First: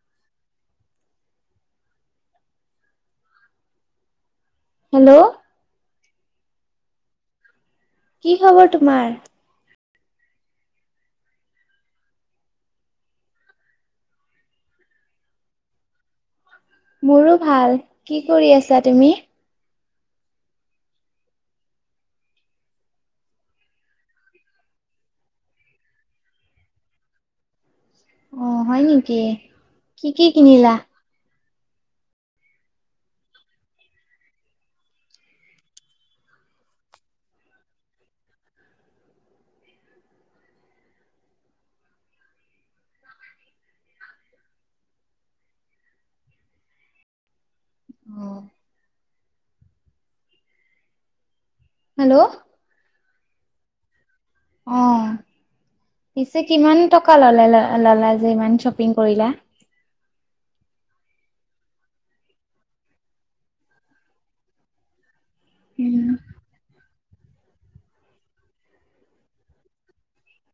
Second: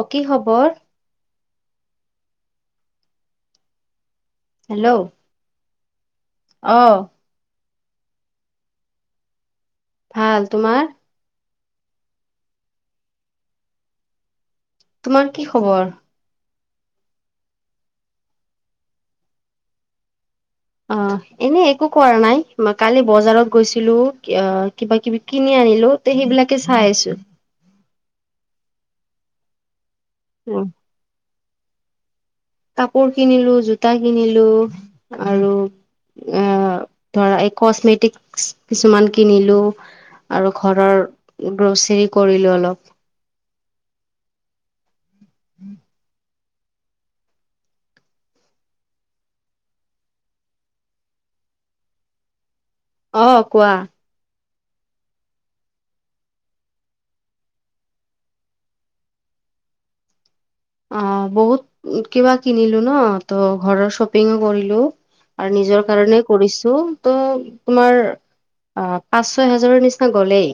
অ, কি খবৰ? হেল্ল'! অ। কি খবৰ তোমাৰ? ভাল। তোমাৰ? তোমাৰ কি খবৰ? মোৰো ভাল। কি কৰি আছা তুমি? অ। এনে একো কৰা নাই। কালি বজাৰত গৈছিলো, অ কিবা কিবি কিনি আনিলো। তে সেইবিলাকে চাই আছো। অ' হয় নেকি? কি কি উম, কিনিলা? কাপোৰ কিনিলো, জোতা কিনিলো আৰু এ ধৰা একচমেটিক কিছুমান কিনিলো। আৰু ঘৰৰ গ্ৰচেৰী কৰিলো অলপ। অ। হেল্ল'! অ, কোৱা? অ। পিছে কিমান টকা ললে ল ললা যে, ইমান শ্বপিং কৰিলা? অ' বহুত কিবা কিনিলো ন'। ত' ঘৰৰ শ্বপিংও কৰিলো। আৰু নিজৰ কাৰণে কৰিছো। ত' তোমাৰ আ' পাঁচ, ছয় হাজাৰৰ নিচিনা গ'লেই।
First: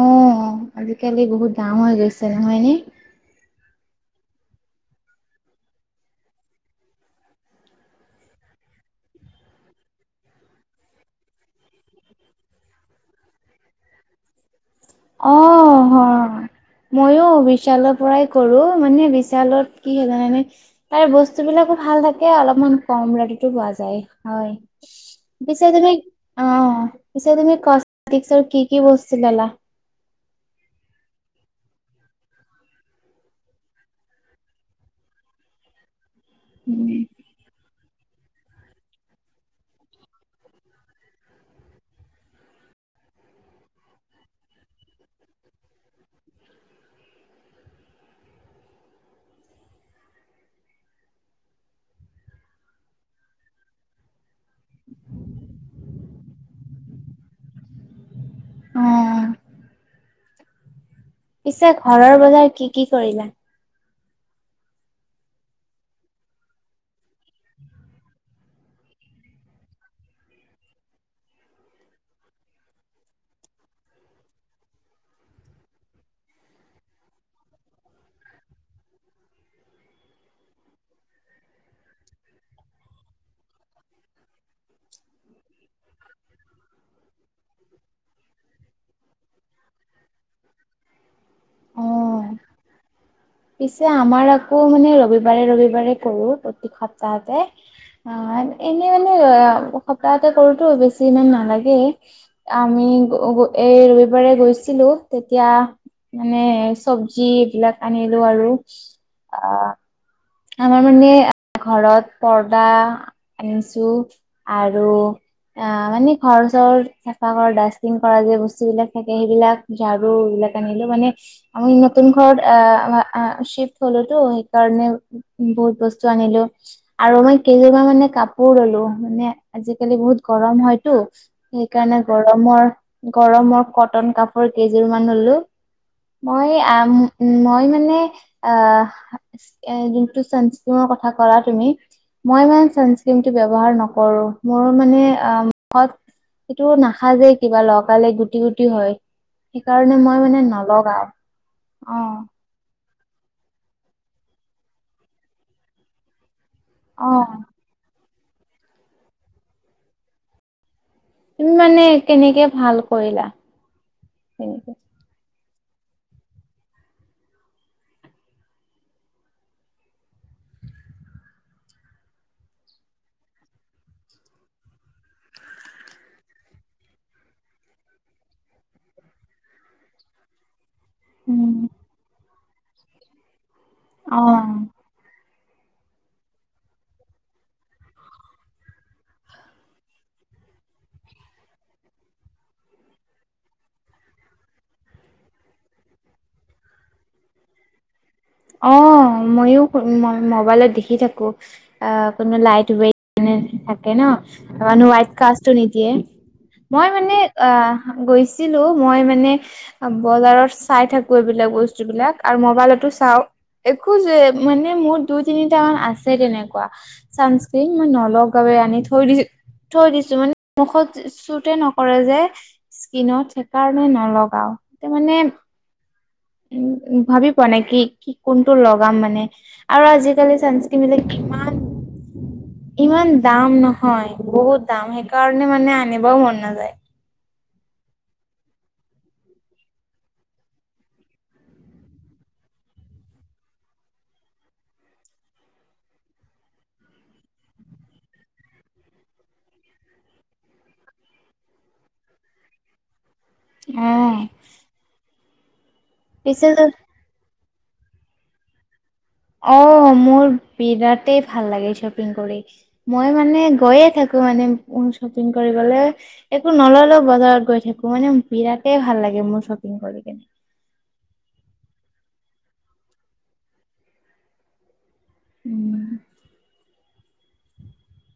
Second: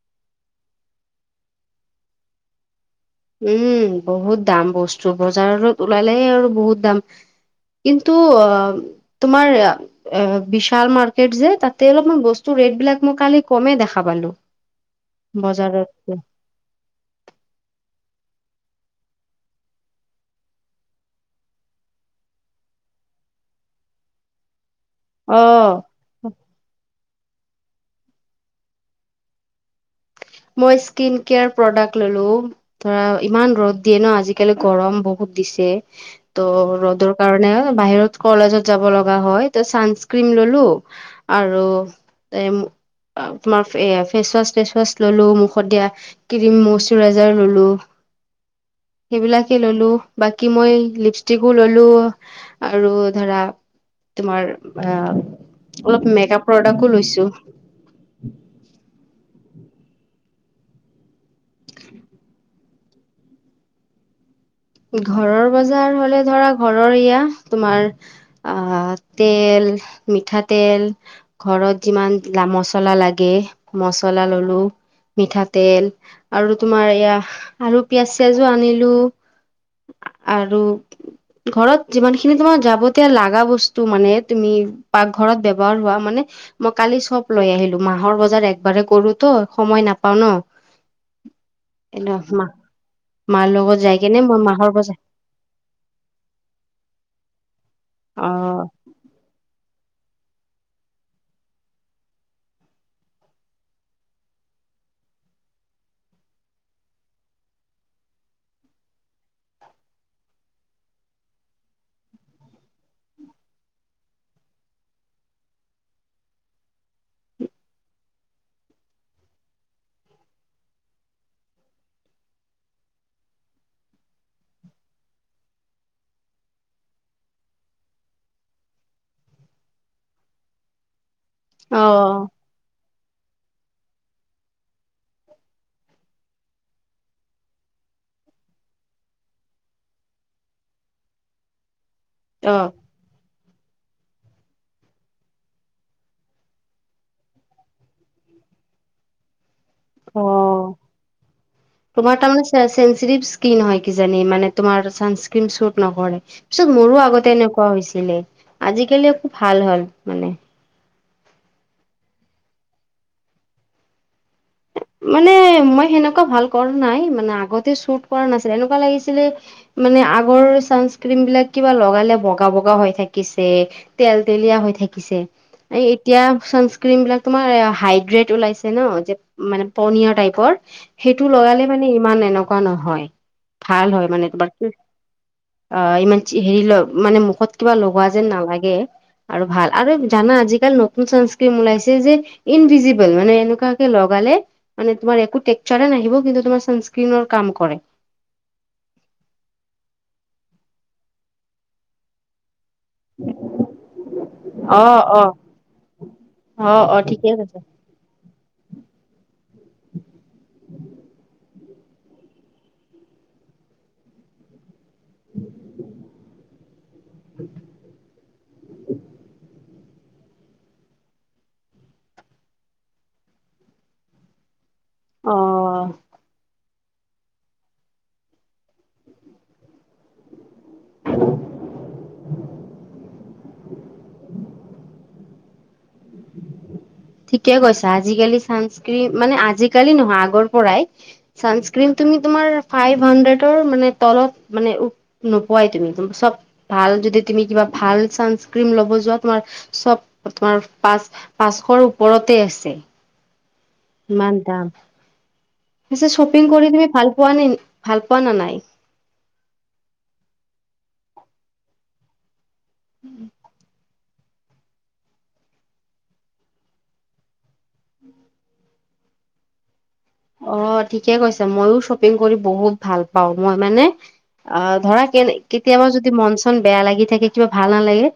অ'। আজিকালি বহুত দাম হৈ গৈছে। নহয়নে? উম', বহুত দাম বস্তু। বজাৰত ওলালেই আৰু বহুত দাম। কিন্তু অ' তোমাৰ এ বিশাল মাৰ্কেট যে, তাতে অলপমান বস্তু ৰেট বিলাক মই কালি কমে দেখা পালো। অ' হ। বজাৰতকে মইওঁ বিশাল পৰাই কৰো, মানে বিশালত কি হয় জানানে? তাৰ বস্তু বিলাকো ভাল থাকে, অলপমান কম ৰেটতো পোৱা যায় হয়। পিছে অ'। তুমি অ' পিছে তুমি কচমেটিকচৰ কি কি বস্তু ললা? মই স্কিন কেয়াৰ প্ৰডাক্ট ললো। ধৰা ইমান ৰ'দ দিয়ে ন' আজিকালি গৰম বহুত দিছে। ত' ৰ'দৰ কাৰণে বাহিৰত কলেজত যাব লগা হয় ত ছানস্ক্ৰীম ললো। আৰু এ তোমাৰ ফেচ ৱাচ তেচ ৱাচ ললো মুখত দিয়া ক্ৰিম মষ্টৰাইজাৰ ললো। সেইবিলাকে ললো বাকী মই লিপষ্টিকো ললো। আৰু ধৰা তোমাৰ আ অলপ মেক আপ প্ৰডাক্টো লৈছো। অ'অ পিছে ঘৰৰ বজাৰ কি কি কৰিলা? ঘৰৰ বজাৰ মানে ধৰা ঘৰৰ এয়া তোমাৰ অহ' তেল মিঠাতেল ঘৰত যিমান মা মচলা লাগে মচলা ললো। মিঠাতেল আৰু তোমাৰ এয়া আলু পিয়াজ চিয়াজো আনিলো। আৰু ঘৰত যিমান খিনি তোমাৰ যাৱতীয় লাগা বস্তু মানে তুমি পাকঘৰত ব্যৱহাৰ হোৱা মানে। মই কালি চব লৈ আহিলো মাহৰ বজাৰ একবাৰে কৰো ত সময় নাপাওঁ ন'। এনেঅ অ', অফমাহ পিছে আমাৰ আকৌ মানে বজাৰ ৰবি ৰবিবাৰে-ৰবিবাৰে কৰো প্ৰত্যিক সপ্তাহতে অ' এনে মানে সপ্তাহতে কৰোতো বেছি ইমান নালাগেই আমি এই ৰবিবাৰে গৈছিলো তেতিয়া মানে চব্জি এইবিলাক আনিলো আৰু আ আমাৰ মানে ঘৰত পৰ্দা আনিছো আৰু অ' মানে ঘৰ চৰ চাফা কৰা ডাষ্টবিন কৰা যে বস্তু বিলাক থাকে সেইবিলাক। ঝাৰু এইবিলাক আনিলো মানে আমি নতুন ঘৰত আহ- আমা আ চিফ্ট হলোটো সেইকাৰণে। বহুত বস্তু আনিলো। আৰু মই কেইযোৰ মানে কাপোৰ ললো মানে আজিকালি বহুত গৰম হয়তো। সেইকাৰণে অ গৰমৰ গৰমত কটন কাপোৰ কেইযোৰমান ললো। মই আ-ম মই মানে অ' হেৰি চানস্কিনৰ কথা কলা তুমি মই অ মানে চানস্ ক্ৰীমটো ব্যৱহাৰ নকৰো মোৰ মানে আ মুখত সেইটো নাখাজে কিবা লগালে গুটি গুটি হয়। সেইকাৰণে মই মানে অ', নলগাওঁ অ'। চেন্সিটিভ স্কিন হয় কিজানি মানে তোমাৰ ছানস্ক্ৰীম চুট নকৰে। পিছত মোৰো অ আগতে এনেকুৱা হৈছিলে আজিকালি ভাল হ'ল মানে। তুমি মানে কেনেকে ভাল কৰিলা মানে মই সেনেকুৱা ভাল কৰা নাই মানে আগতে চোট কৰা নাছিল এনকা লাগিছিলে মানে আগৰ ছানস্ক্ৰীম বিলাক কিবা লগালে বগা বগা হৈ থাকিছে। তেল তেলীয়া হৈ থাকিছে এই, এতিয়া চানস্ক্ৰিন বিলাক তোমাৰ হাইগ্ৰেড ওলাইছে ন যে মানে পনিয়ৰ টাইপৰ সেইটো উম লগালে মানে ইমান এনকা নহয় ভাল হয় মানে তোমাৰ খুব অ অ, ইমান হেৰি ল মানে মুখত কিবা লগোৱা যেন নালাগে আৰু ভাল আৰু জানা আজিকাল নতুন চানস্ক্ৰীম ওলাইছে যে ইনভিজিবল মানে এনেকুৱাকে লগ লগালে মানে তোমাৰ একো টেক্সাৰে নাহিব, কিন্তু তোমাৰ চানস্ক্ৰিনৰ কাম কৰে। অঁ, মইয়ো মই মোবাইলত দেখি থাকো, আঁ মানে লাইট ৱেইট মানে থাকে ন, অ মানু্হ হোৱাইট অ কাষ্টটো নিদিয়ে। আঁ অ মই অ মানে ঠিকেই কৈছে গৈছিলোঁ, মই মানে বজাৰত চাই থাকো এইবিলাক বস্তু বিলাক, আৰু মোবাইলতো চাওঁ। একো যে মানে মোৰ দুই তিনিটা মান আছে তেনেকুৱা, চানস্ক্ৰিন মই নলগাওঁ আনি থৈ দিছো। থৈ দিছো মানে মুখত চুতে নকৰে যে। স্কীনত সেইকাৰণে নলগাওঁ মানে। অ উম উম ভাবি পোৱা নাই কি কোনটো লগাম, মানে আৰু আজিকালি কিনিলে ইমান ইমান দাম নহয় বহুত দাম সেইকাৰ ণে মানে আনিবয়ো মন নাযায়। ঠিকে কৈছা, আজিকালি চানস্কিন মানে আজিকালি নহয় আগৰ পৰাই চানস্ক্ৰিন তুমি তোমাৰ ফাইভ হানড্ৰেডৰ মানে তলত মানে নোপোৱাই তুমি চব ভাল যদি তুমি কিবা ভাল চানস্ক্ৰীন লব যোৱা তোমাৰ চব তোমাৰ পাচ পাঁচশৰ ওপৰতে আছে। অ ইমান দাম, পিছে শ্বপিং কৰি তুমি ভাল পোৱা নে ভাল পোৱা না নাই? অঁ, মোৰ বিৰাটেই ভাল লাগে শ্বপিং কৰি। মই মানে গৈয়ে থাকো মানে শ্বপিং কৰিবলৈ। একো নল'লেও বজাৰত গৈ থাকো মানে বিৰাটেই ভাল লাগে মোৰ শ্বপিং কৰি কিনে। অঁ ঠিকে কৈছে ময়ো শ্বপিং কৰি বহুত ভাল পাওঁ, মই মানে অঁ ধৰা কেনে কেতিয়াবা উম যদি মন চন বেয়া লাগি থাকে কিবা ভাল নালাগে,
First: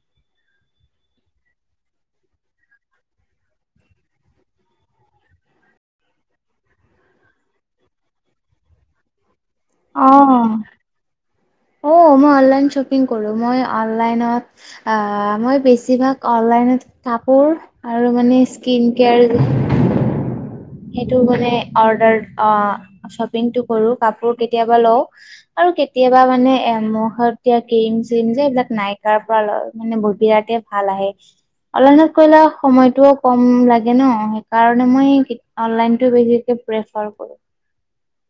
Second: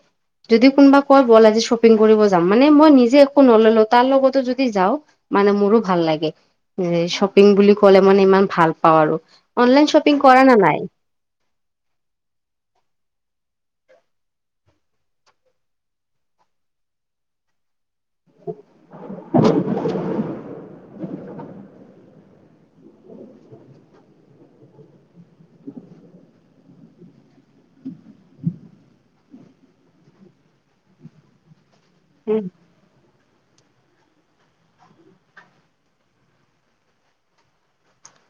যদি কোনোবা কয় বল আজি শ্বপিং কৰিব যাম, মানে মই নিজে একো নললো তাৰ লগতো যদি যাওঁ মানে মোৰো ভাল লাগে। এই শ্বপিং বুলি ক'লে মানে ইমান ভাল পাওঁ আৰু, অনলাইন শ্বপিং কৰা না নাই? অঁ, মই অনলাইন শ্বপিং কৰোঁ, মই অনলাইনত অঁ মই বেছিভাগ অনলাইনত কাপোৰ আৰু মানে স্কিন কেয়াৰ সেইটো মানে অৰ্ডাৰ অঁ, শ্বপিংটো কৰো কাপোৰ কেতিয়াবা লওঁ। আৰু কেতিয়াবা মানে এমহতিয়া ক্ৰীম চিম যে এইবিলাক নাইকাৰ পৰা লৈ মানে বহু বিৰাতে ভাল আহে। অনলাইনত কৰিলে সময়তটোও কম লাগে ন সেইকাৰণে মই অনলাইন বেছিকে প্ৰিফাৰ কৰো।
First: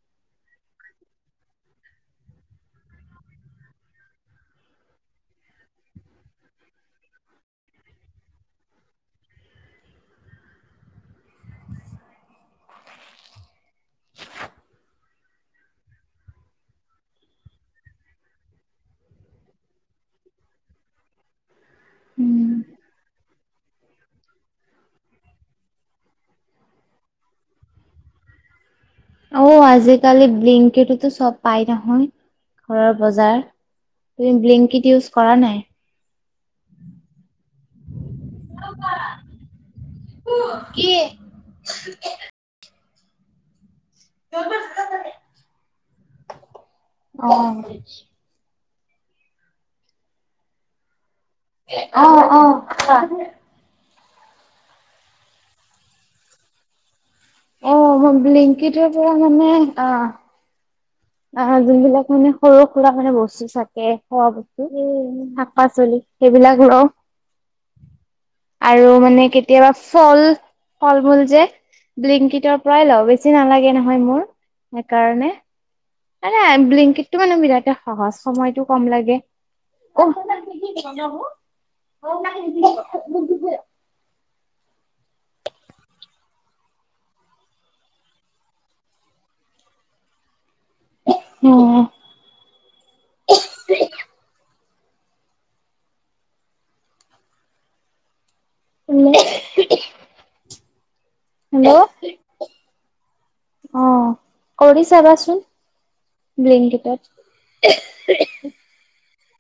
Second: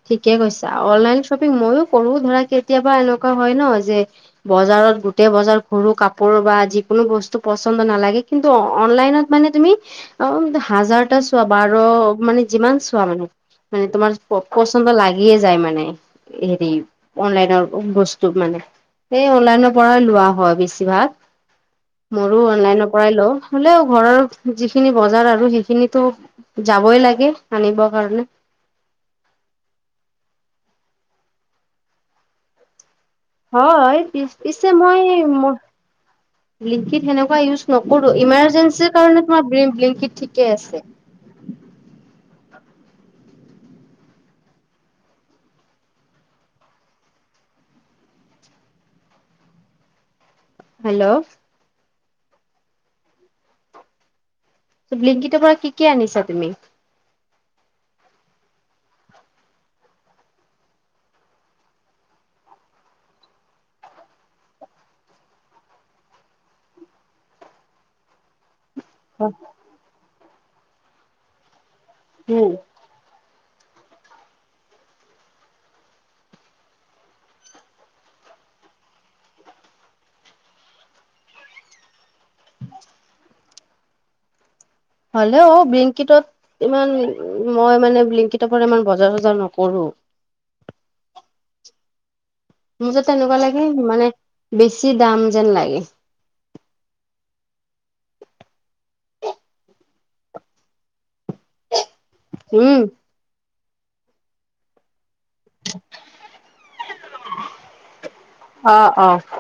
ঠিকে কৈছা, অনলাইন শ্বপিং মইো কৰো ধৰা কেতিয়াবা এনেকুৱা হয় ন যে বজাৰত গোটেই বজাৰ কৰো, কাপোৰ বা যিকোনো বস্তু পচন্দ নালাগে কিন্তু অনলাইনত মানে তুমি অ, হাজাৰটা চোৱা বাৰ মানে যিমান চোৱা মানে মানে তোমাৰ পচন্দ লাগিয়ে যায় মানে, হেৰি অনলাইনৰ বস্তু মানে এই অনলাইনৰ পৰাই লোৱা হয় বেছিভাগ, মোৰো উম অনলাইনৰ পৰাই লওঁ। হ'লেও ঘৰৰ যিখিনি বজাৰ আৰু সেইখিনিতো যাবই লাগে আনিব কাৰণে। অঁ, আজিকালি ব্লিংকিতো চব পাই নহয় ঘৰৰ বজাৰ। হয়, পিছ তুমি পিছে ব্লিংকিট মই ইউজ কৰা মই নাই ব্লিংকিত সেনেকুৱা ইউজ নকৰো। ইমাৰ্জেঞ্চিৰ কাৰণে তোমাৰ ব্লিং ব্লিংকিড ঠিকেই আছে। [inaudible] অঁ হেল্ল। অ', অ', কোৱা। বিলিংকিটোৰ পৰা কি কি আনিছা তুমি? অ' বিলিংকিটোৰ পৰা মানে অ'। অ' যোনবিলাক মানে সৰু সুৰা মানে বস্তু চাকে খোৱা বস্তু সেই। শাক পাচলি সেইবিলাক লওঁ, আৰু মানে কেতিয়াবা ফল, ফল মূল যে বিলংকিটৰ পৰাই লওঁ বে বেছি নালাগে নহয় মোৰ সেইকাৰণে। আৰে বিলিংকিটো মানে বিৰাটতে সহজ সময়তটো কম লাগে। [unintelligible] হ'লেও বিলিংকিটত ইমান মই মানে বিংকিতৰ পৰা ইমান বজাৰ চজাৰ নকৰোঁ। হম। মোৰ যে তেনেকুৱা লাগে মানে, বেছি দাম যেন লাগে। [unintelligible] হেল্ল'। হম। অ' কৰি চাবাচোন বিলিংকিটিত। অ', অ'।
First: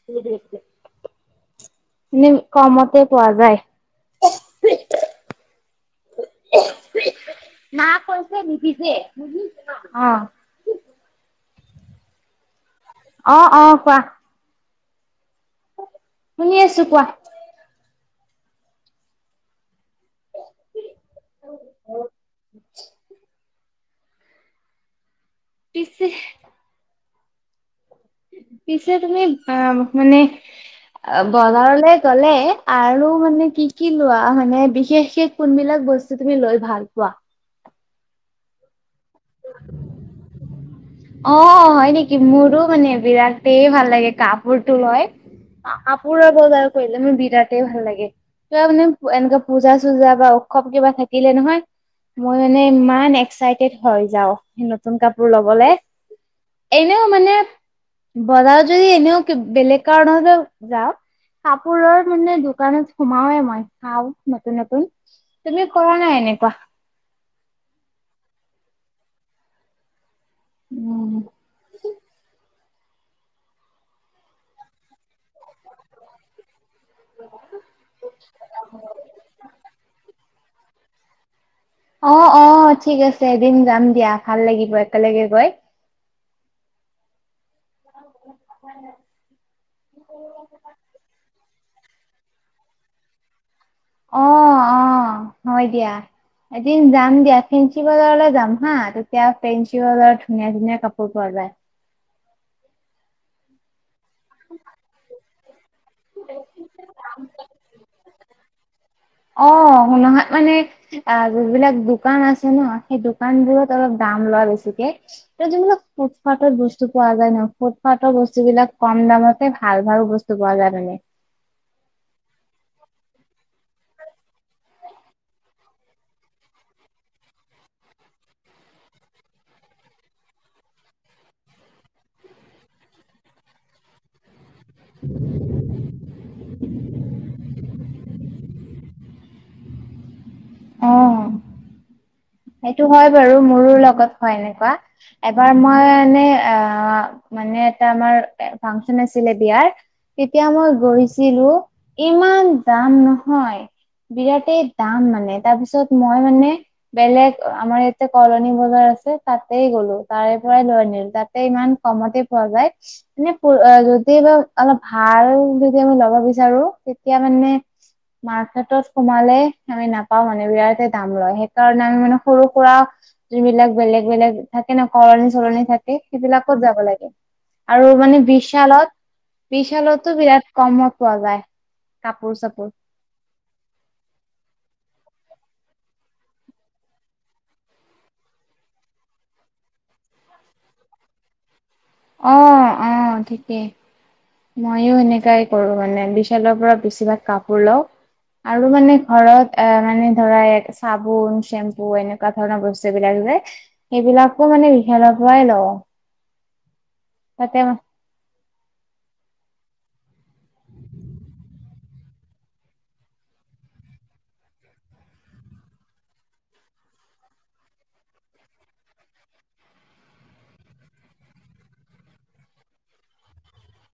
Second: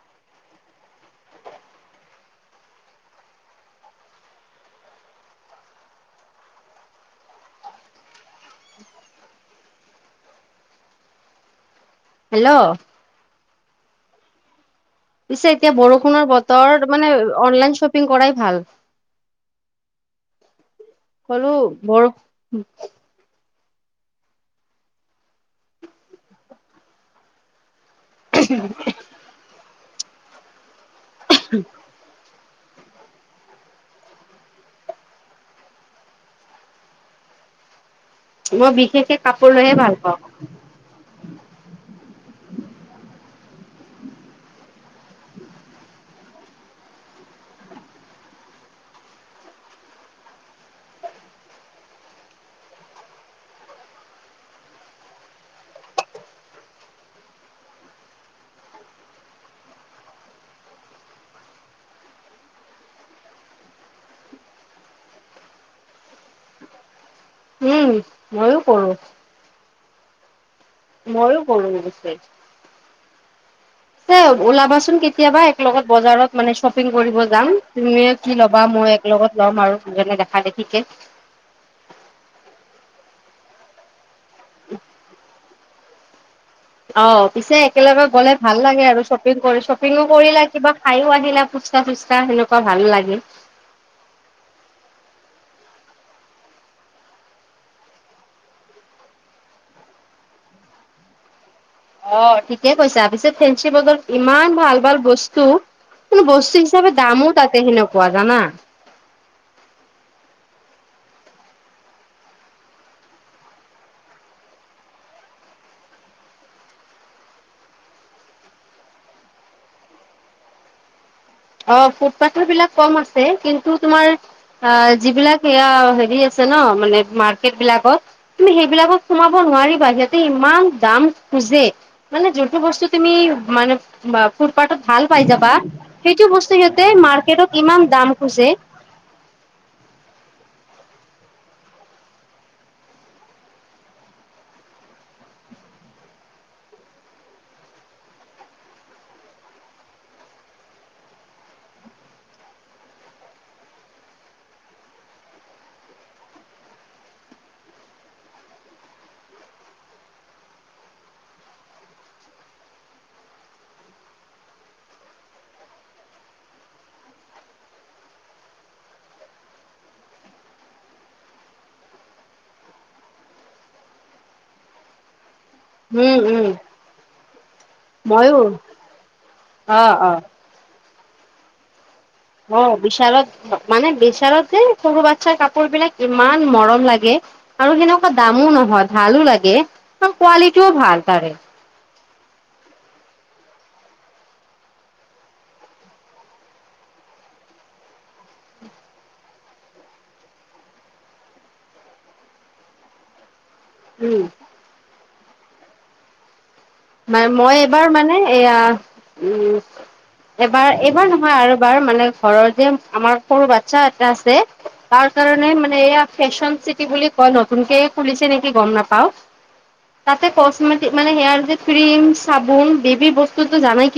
[unintelligible] এনে কমতে পোৱা যায়। না কৈছে নিসিজে [unintelligible] হেল্ল'। অ', অ', কোৱা। পিছে এতিয়া বৰষুণৰ শুনি আছো বতৰ কোৱা মানে অনলাইন শ্বপিং কৰাই ভাল। ক'লো বৰ পিছে পিছে তুমি অ' মানে, অ' বজাৰলে গ'লে আৰু মানে কি কি লোৱা মানে বিশেষকে কোনবিলাক বস্তু তুমি লৈ ভাল পোৱা? মই বিশেষকে কাপোৰ লৈহে ভাল পাওঁ। অ' হয় নেকি মোৰো মানে বিৰাটে ভাল লাগে কাপোৰটো লয়। কাপোৰ বজাৰ কৰিলে মোৰ বিৰাটেই ভাল লাগে। কিবা মানে এনেকুৱা পূজা চূজা বা উৎসৱ কিবা থাকিলে নহয় মই মানে ইমান এক্সাইটেড হয় যাওঁ, নতুন কাপোৰ ল'বলে। এনেও মানে, বজাৰত যদি এনেও বেলেগ কাৰণত যাওঁ কাপোৰৰ মানে দোকানত সোমাওৱে মই চাওঁ নতুন নতুন। তুমি কৰা নাই এনেকুৱা। উম, ময়ো কৰোঁ। [unintelligible] ময়ো কৰোঁ পিছে। এ, ওলাবাচোন কেতিয়াবা একলগত বজাৰত মানে চপ [unintelligible] কৰিব যাম, তুমিও কি ল'বা মই এক লগত লম আৰু দুজনে দেখা দেখিকে। অ', অ', ঠিক আছে এদিন যাম দিয়া ভাল লাগিব একেলগে গৈ। অ' পিছে একেলগে গলে ভাল লাগে আৰু শ্বপিং কৰি শ্বপিংও কৰিলা কিবা খাইও আহিলা ফুচ [unintelligible] চুচকা সেনেকুৱা ভাল লাগে। অ', অ', হয় দিয়া। এদিন যাম দিয়া ফেঞ্চি বজাৰলৈ যাম হা তেতিয়া ফেঞ্চি বজাৰত ধুনীয়া ধুনীয়া কাপোৰ পোৱা যায়। অ ঠিকে কৈছাপিছে ফেঞ্চি বজাৰত ইমান ভাল ভাল বস্তু কোনো বস্তু হিচাপে দামো তাতে সেনেকোৱা জানা অ গোলঙাত মানে অ যিবিলাক দোকান আছে ন সেই দোকানবোৰত অলপ দাম লয় বেছিকে এ যিবিলাক ফুটফাটত বস্তু পোৱা যায় ন ফুটফাটৰ বস্তু বিলাক কম দামতে ভাল ভাল ব স্তু পোৱা যায় মানে। অ ফুটপাথৰ বিলাক কম আছে কিন্তু তোমাৰ অ যিবিলাক এয়া হেৰি আছে ন মানে মাৰ্কেট বিলাকত তুমি সেইবিলাকত সোমাব নোৱাৰিবা সিহঁতে ইমান দাম খুজে মানে যোনটো বস্তু তুমি মানে বা ফুটপাতত ভাল পাই যাবা সেইটো বস্তু সিহঁতে মাৰ্কেটত ইমান দাম খুজে। অ সেইটো হয় বাৰু মোৰো লগত হয় এনেকোৱা। এবাৰ মই মানে আহ মানে এটা আমাৰ ফাংচন আছিলে বিয়াৰ তেতিয়া মই গৈছিলো ইমান দাম নহয় বিৰাটেই দাম মানে তাৰপিছত মই মানে বেলেগ আমাৰ ইয়াতে কলনী বজাৰ আছে তাতেই গ'লো তাৰে পৰাই লৈ আনিলো তাতে ইমান কমতে পোৱা যায়। মানে যদি বা অলপ ভাল যদি আমি ল'ব বিচাৰো তেতিয়া মানে মাৰ্কেটত সোমালে আমি নাপাও মানে বিৰাট দাম লয় সেই কাৰণে আমি মানে সৰু সুৰা যিবিলাক বেলেগ বেলেগ থাকে ন কলণী চলণী থা উম উম সেইবিলাকত যাব লাগে আৰু মানে ময়ো বিশালত অ অ বিশালতো বিৰাট কমত পোৱা যায় কাপোৰ চাপোৰ। বিচাৰত মানে বিচাৰত যে সৰু বাচ্ছাৰ কাপোৰ বিলাক ইমান মৰম লাগে আৰু সেনেকোৱা দামো নহয় ভালো লাগে কাৰ কোৱালিটিও ভাল তাৰে। অ অ ঠিকেই। ময়ো এনেকাই কৰো মানে বিশালৰ পৰা বেছিভাগ কাপোৰ লও আৰু মানে ঘৰত অ মানে ধৰা এ চাবোন চেম্পু এনে কোৱা ধৰণৰ বস্তুবিলাক যে উম সেইবিলাকো মানে বিশালৰ পৰাই লও। মানে মই এইবাৰ মানে এয়া উম এবাৰ এইবাৰ নহয় আৰু এবাৰ মানে ঘৰত যে আমাৰ সৰু বাচ্ছা এটা আছে তাৰ কাৰণে মানে এয়া ফেশ্বন চিটি বুলি কয় নতুনকে খুলিছে নেকি গম নাপাও তাতে কচমেটিক মানে সেয়াৰ যে ক্ৰীম চাবোন বেবী বস্তুতো জানাই কি